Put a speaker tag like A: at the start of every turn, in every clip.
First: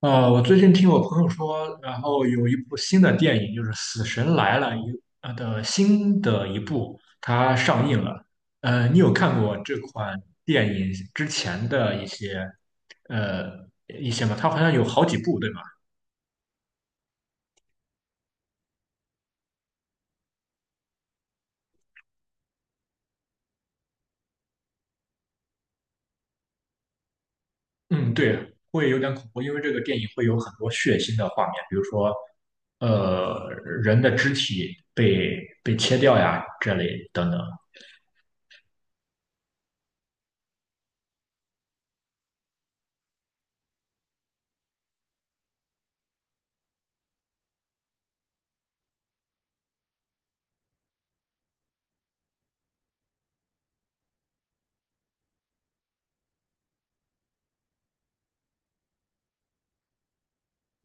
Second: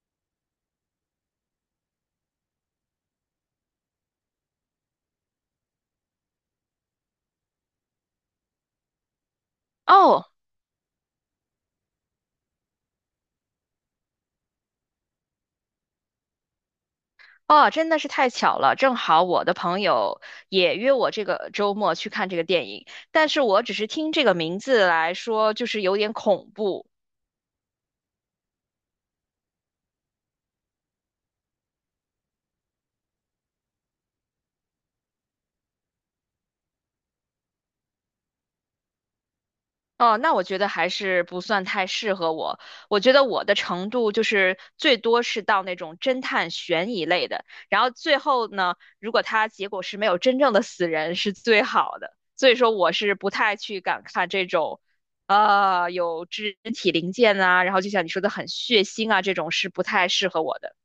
A: 我最近听我朋友说，然后有一部新的电影，就是《死神来了》的新的一部，它上映了。你有看过这款
B: 哦
A: 电影之前的一些呃一些吗？它好像有好几部，对吗？
B: 哦，真的是太巧了，正好我的朋友也约我这个周末去看这个电影，但是我只是听这个名字来说，就是有点恐怖，
A: 嗯，对，会有点恐怖，因为这个电影会有很多血腥的画面，比如说呃人的肢体被切掉呀这类等等。
B: 哦，那我觉得还是不算太适合我。我觉得我的程度就是最多是到那种侦探悬疑类的，然后最后呢，如果它结果是没有真正的死人是最好的。所以说我是不太去敢看这种，有肢体零件啊，然后就像你说的很血腥啊，这种是不太适合我的。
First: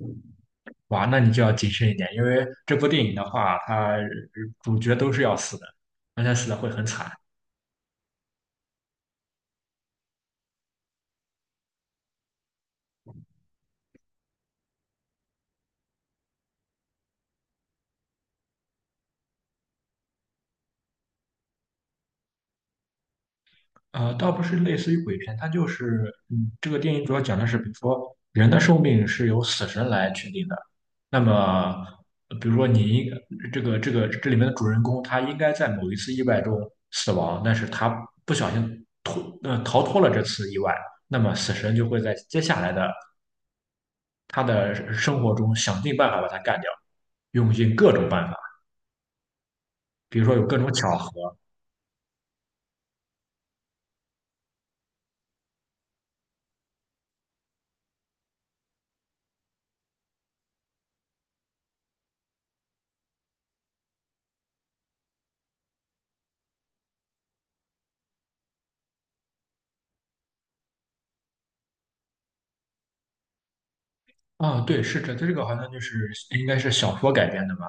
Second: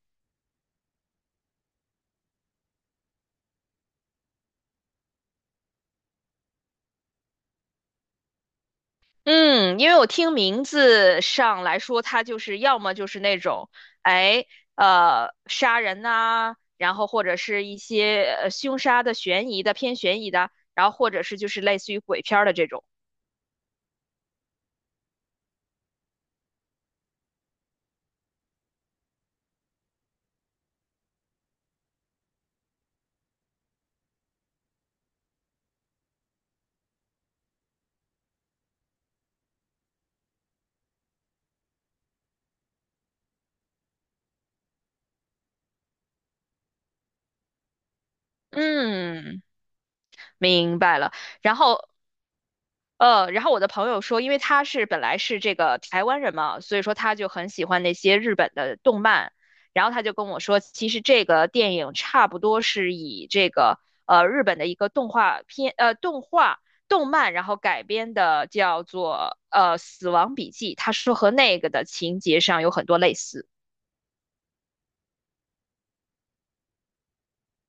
A: 哇，那你就要谨慎一点，因为这部电影的话，它主角都是要死的，而且死的会很惨。
B: 嗯，因为我听名字上来说，他就是要么就是那种，哎，杀人呐、然后或者是一些凶杀的、悬疑的、偏悬疑的，然后或者是就是类似于鬼片儿的这种。
A: 倒不是类似于鬼片，它就是，这个电影主要讲的是，比如说人的寿命是由死神来确定的。那么，比如说这个这里面的主人公，他应该在某一次意外中死亡，但是他不小心逃脱了这次意外，那么死神就会在接下来的他的生活中想尽办法把他干掉，用尽各种办法。
B: 嗯，
A: 比如说有各种
B: 明
A: 巧
B: 白
A: 合。
B: 了。然后然后我的朋友说，因为他是本来是这个台湾人嘛，所以说他就很喜欢那些日本的动漫，然后他就跟我说，其实这个电影差不多是以这个日本的一个动画片动画动漫，然后改编的，叫做《死亡笔记》，他说和那个的情节上有很多类似。
A: 啊，对，是这个好像就是应该是小说改编的吧，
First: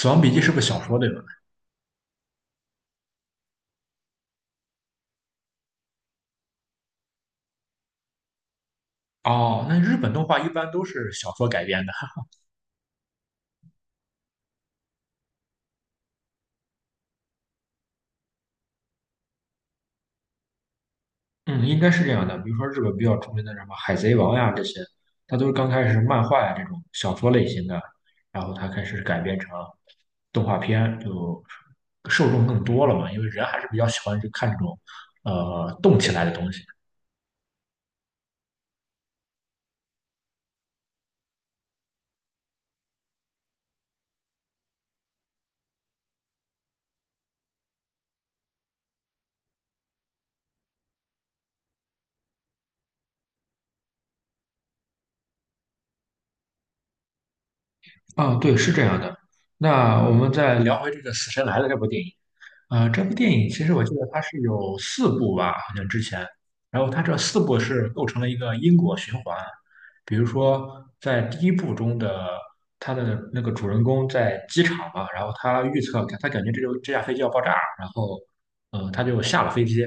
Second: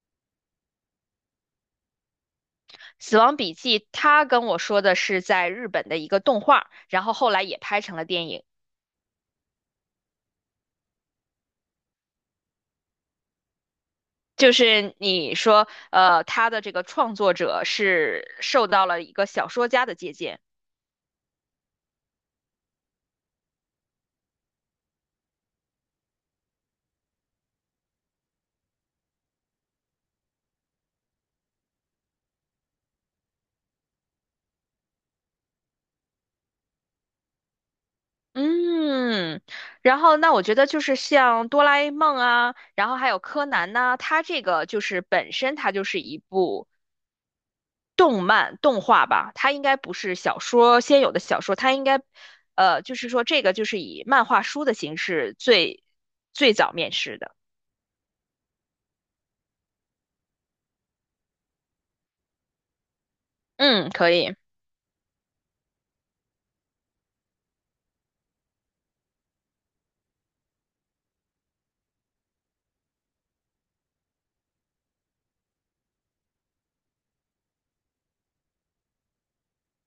A: 《死亡笔记》是不是小说对吧？
B: 《死亡笔记》他跟我说的是在日本的一个动画，然后后来也拍成了电影。
A: 哦，那日本动画一般都是小说改编的，
B: 就是你说，他的这个创作者是受到了一个小说家的借鉴，
A: 嗯，应该是这样的。比如说日本比较出名的什么《海贼王》呀这些，它都是刚开始是漫画呀这种小说类型的，然后它开始改编成动画片，就受众更多了嘛，因为人还是比较喜欢去看这种动起来的东西。
B: 嗯，然后那我觉得就是像哆啦 A 梦啊，然后还有柯南呐、它这个就是本身它就是一部动漫动画吧，它应该不是小说先有的小说，它应该，就是说这个就是以漫画书的形式最早面世的，
A: 啊，对，是这样的。那我们再聊回这个《死神来了》这部电影。这部电影其实我
B: 嗯，
A: 记得
B: 可
A: 它
B: 以。
A: 是有四部吧，好像之前。然后它这四部是构成了一个因果循环。比如说，在第一部中的他的那个主人公在机场嘛，然后他预测，他感觉这架飞机要爆炸，然后，他就下了飞机。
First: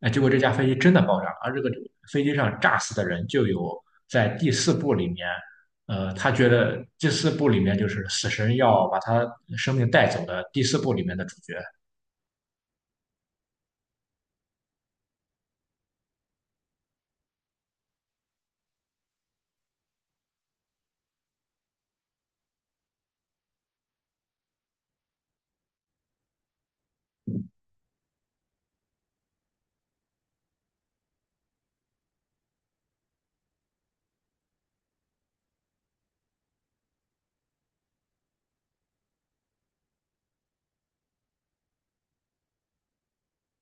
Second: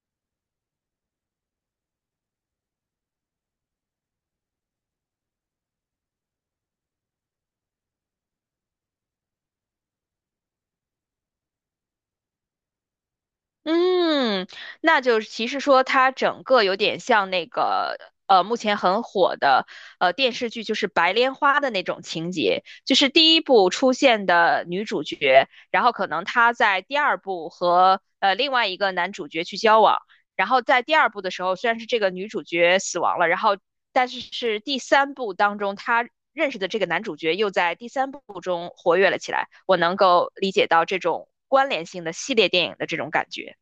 A: 哎，结果这架飞机真的爆炸，而这个飞机上炸死的人就有在第四部里面。他觉得第四部里面就是死神要把他生命带走的第四部里面的主角。
B: 嗯，那就是其实说它整个有点像那个目前很火的电视剧，就是《白莲花》的那种情节，就是第一部出现的女主角，然后可能她在第二部和另外一个男主角去交往，然后在第二部的时候，虽然是这个女主角死亡了，然后但是是第三部当中她认识的这个男主角又在第三部中活跃了起来，我能够理解到这种关联性的系列电影的这种感觉。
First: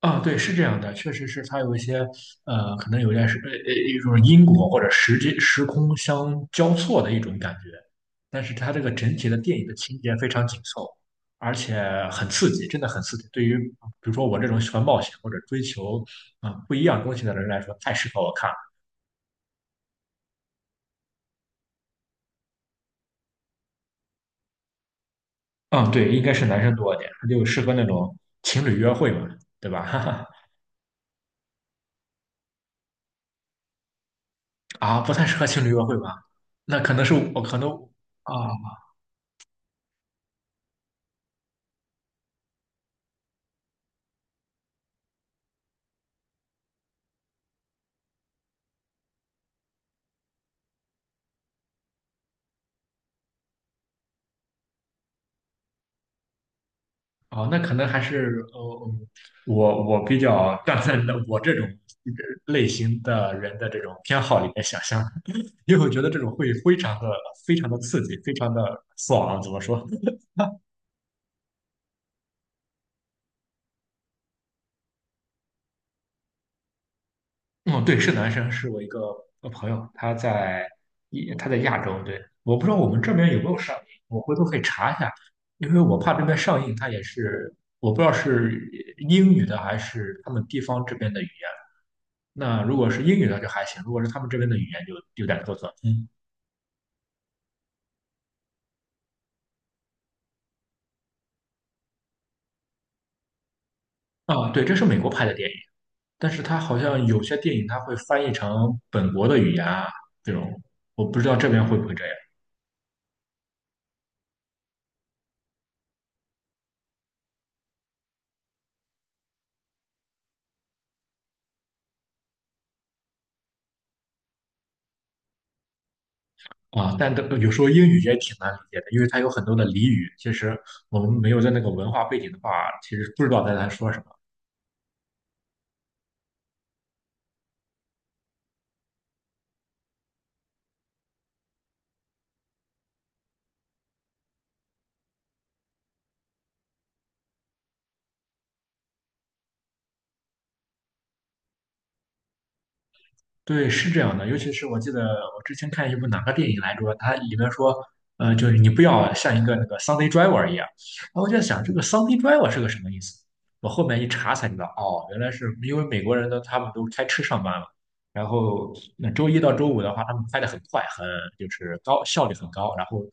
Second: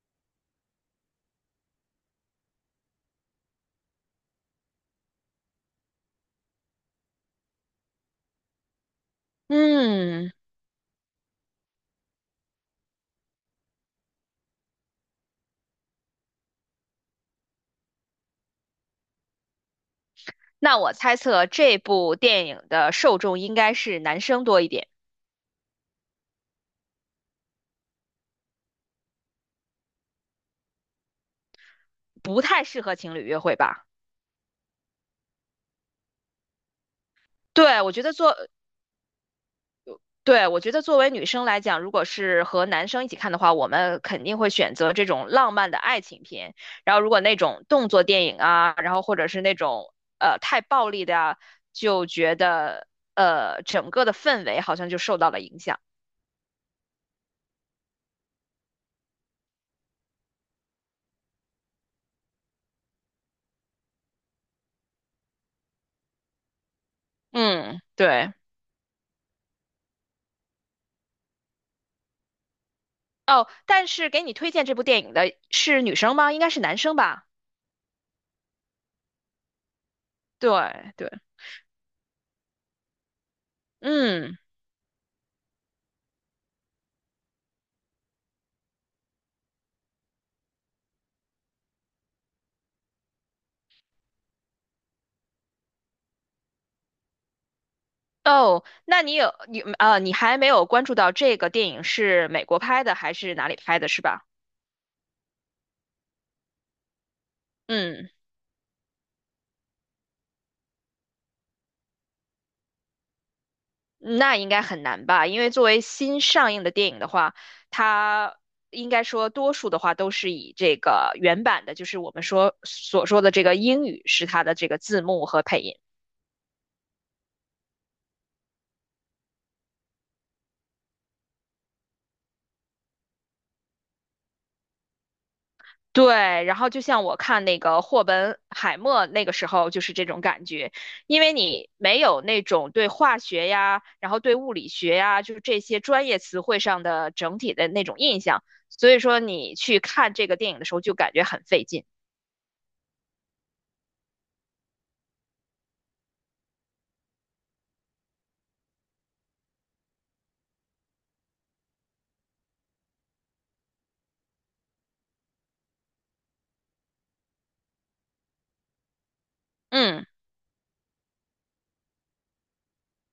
A: 啊，对，是这样的，确实是他有一些可能有点是一种因果或者时空相交错的一种感觉，但是他这个整体的电影的情节非
B: 嗯，
A: 常紧凑，而且很刺激，真的很刺激。对于比如说我这种喜欢冒险或者追求不一样东西的人来说，太适合我看了。
B: 那我猜测这部电影的受众应该是男生多一点，
A: 嗯，对，应该是男生多一点，他就适合那种情侣约会嘛，对吧？哈哈。
B: 不太适合情侣约会吧？
A: 啊，不太适合情侣约会吧？那可能是我可能
B: 对，我觉得作，
A: 啊。
B: 对，我觉得作为女生来讲，如果是和男生一起看的话，我们肯定会选择这种浪漫的爱情片。然后，如果那种动作电影啊，然后或者是那种太暴力的啊，就觉得整个的氛围好像就受到了影响。
A: 啊，那可能还是嗯我比较站在那我这种类型的人的这种偏好里面想象，因为我觉得这种会非常的非常的
B: 嗯，
A: 刺激，非
B: 对。
A: 常的爽，怎么说？
B: 哦，但是给你推荐这部电影的是女生吗？应该是男生吧？
A: 嗯，对，是男生，是我一个朋友，
B: 对对，
A: 他在亚洲，对，我不知道我们这边有没有上映，我回
B: 嗯，
A: 头可以查一下，因为我怕这边上映，它也是我不知道是英语的还是他们地方这边的语言。那如果是英语的就还行，如果是他们这边的语言就有点做作。嗯。
B: 哦，那你还没有关注到这个电影是美国拍的还是哪里拍的，是吧？
A: 啊，对，这是美国拍的电影，但是它好像有些电影它会
B: 嗯，
A: 翻译成本国的语言啊，这种我不知道这边会不会这样。
B: 那应该很难吧？因为作为新上映的电影的话，它应该说多数的话都是以这个原版的，就是我们说所说的这个英语是它的这个字幕和配音。
A: 啊，但的有时候英语也挺难理解的，因为它有很多的俚语，其实我们没有在那个文化背景的话，其实不知道在他说什么。
B: 对，然后就像我看那个霍本海默那个时候就是这种感觉，因为你没有那种对化学呀，然后对物理学呀，就是这些专业词汇上的整体的那种印象，所以说你去看这个电影的时候就感觉很费劲。
A: 对，是这样的，尤其是我记得我之前看一部哪个电影来着，它里面说，就是你不要像一个那个 Sunday driver 一样。然后我就在想，这个 Sunday driver 是个什么意思？我后面一查才知道，哦，原来是因为美国人呢，他们都开车上班嘛，然后那周一到周五的话，
B: 嗯，
A: 他们开得很快，就是高效率很高。然后，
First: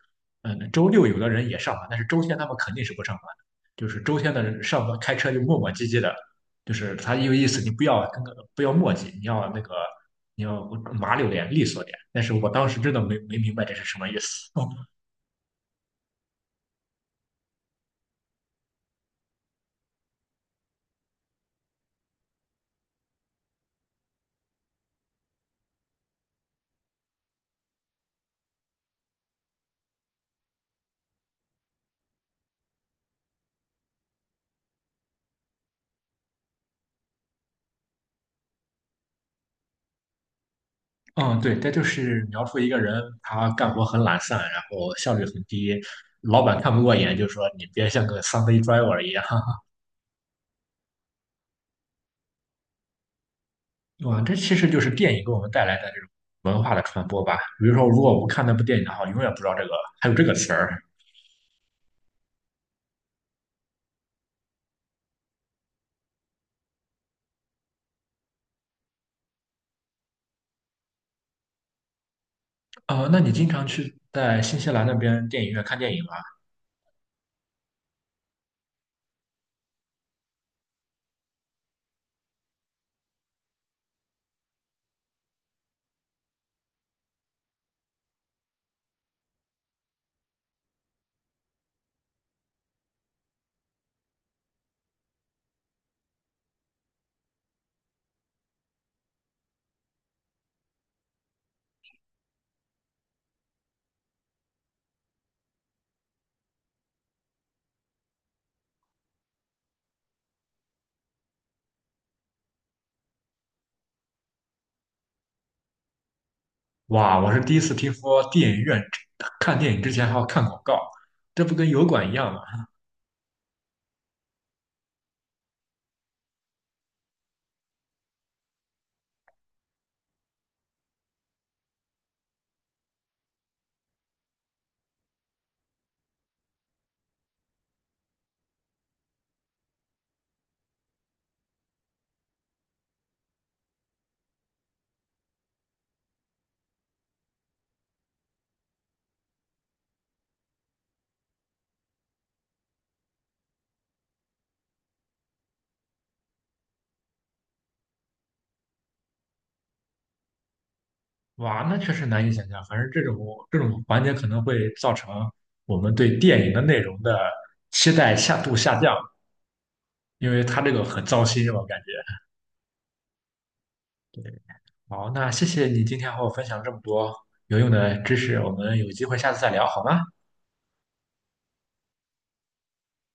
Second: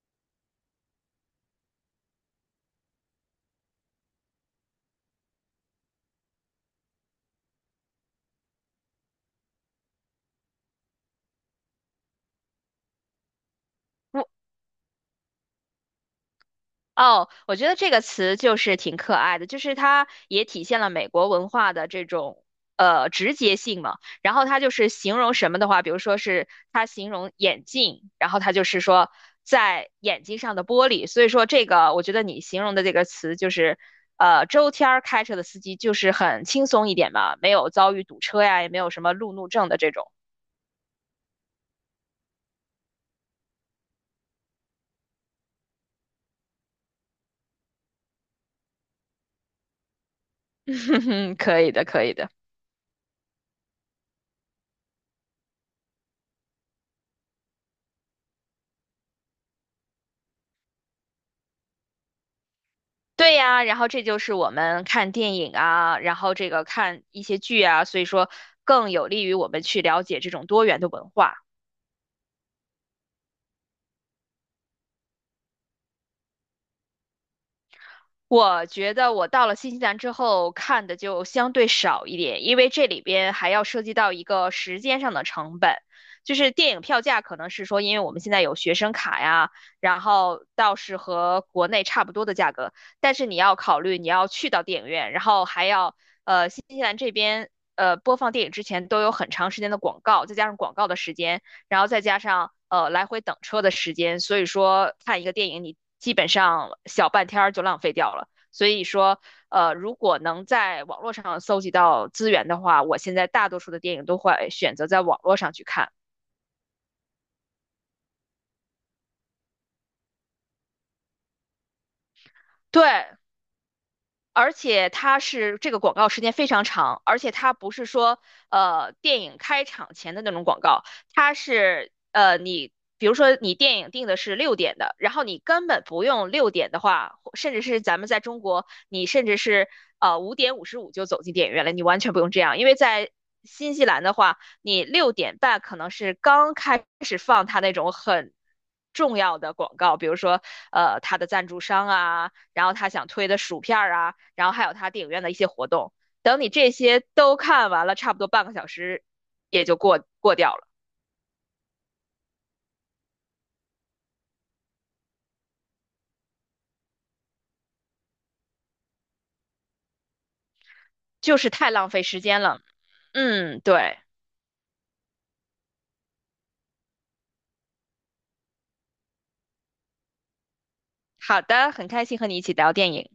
A: 周六有的人也上班，但是周天他们肯定是不上班的，就是周天的人上班开车就磨磨唧唧的，就是他有意思，你不要不要墨迹，你要你要麻溜点、利索点。但是我当时真的没明白这是什么意思。哦，
B: 哦，我觉得这个词就是挺可爱的，就是它也体现了美国文化的这种直接性嘛。然后它就是形容什么的话，比如说是它形容眼镜，然后它就是说在眼睛上的玻璃。所以说这个，我觉得你形容的这个词就是，周天儿开车的司机就是很轻松一点嘛，没有遭遇堵车呀，也没有什么路怒症的这种。
A: 嗯，对，这就是描述一个人他干活很懒散，然后效率很低，老板看不过眼，就说你别像个 Sunday driver 一样。
B: 可以的，可以的。
A: 哇，这其实就是电影给我们带来的这种文化的传播吧。比如说，如果我不看那部电影的话，永远不知道这个还有这个词儿。
B: 对呀，然后这就是我们看电影啊，然后这个看一些剧啊，所以说更有利于我们去了解这种多元的文化。
A: 那你经常去在新西兰那边电影院看电影吗？
B: 我觉得我到了新西兰之后看的就相对少一点，因为这里边还要涉及到一个时间上的成本，就是电影票价可能是说，因为我们现在有学生卡呀，然后倒是和国内差不多的价格，但是你要考虑你要去到电影院，然后还要新西兰这边播放电影之前都有很长时间的广告，再加上广告的时间，然后再加上来回等车的时间，所以说看一个电影你基本上小半天儿就浪费掉了。所以说，如果能在网络上搜集到资源的话，我现在大多数的电影都会选择在网络上去看。
A: 哇，我是第一次听说电影院看电影之前还要看广告，这不跟油管一样吗？
B: 对，而且它是这个广告时间非常长，而且它不是说电影开场前的那种广告，它是你比如说你电影定的是六点的，然后你根本不用六点的话，或甚至是咱们在中国，你甚至是5:55就走进电影院了，你完全不用这样，因为在新西兰的话，你6点半可能是刚开始放它那种很重要的广告，比如说，它的赞助商啊，然后他想推的薯片啊，然后还有他电影院的一些活动。等你这些都看完了，差不多半个小时也就过掉了，
A: 哇，那确实难以想象。反正这种环节可能会造成我们对电影的内容的期待下降，因为它这个很糟
B: 就
A: 心，
B: 是
A: 我
B: 太
A: 感
B: 浪
A: 觉。
B: 费时间了。嗯，对，
A: 好，那谢谢你今天和我分享这么多有用的知识，我们有机会下次再聊好吗？
B: 好的，很开心和你一起聊电影。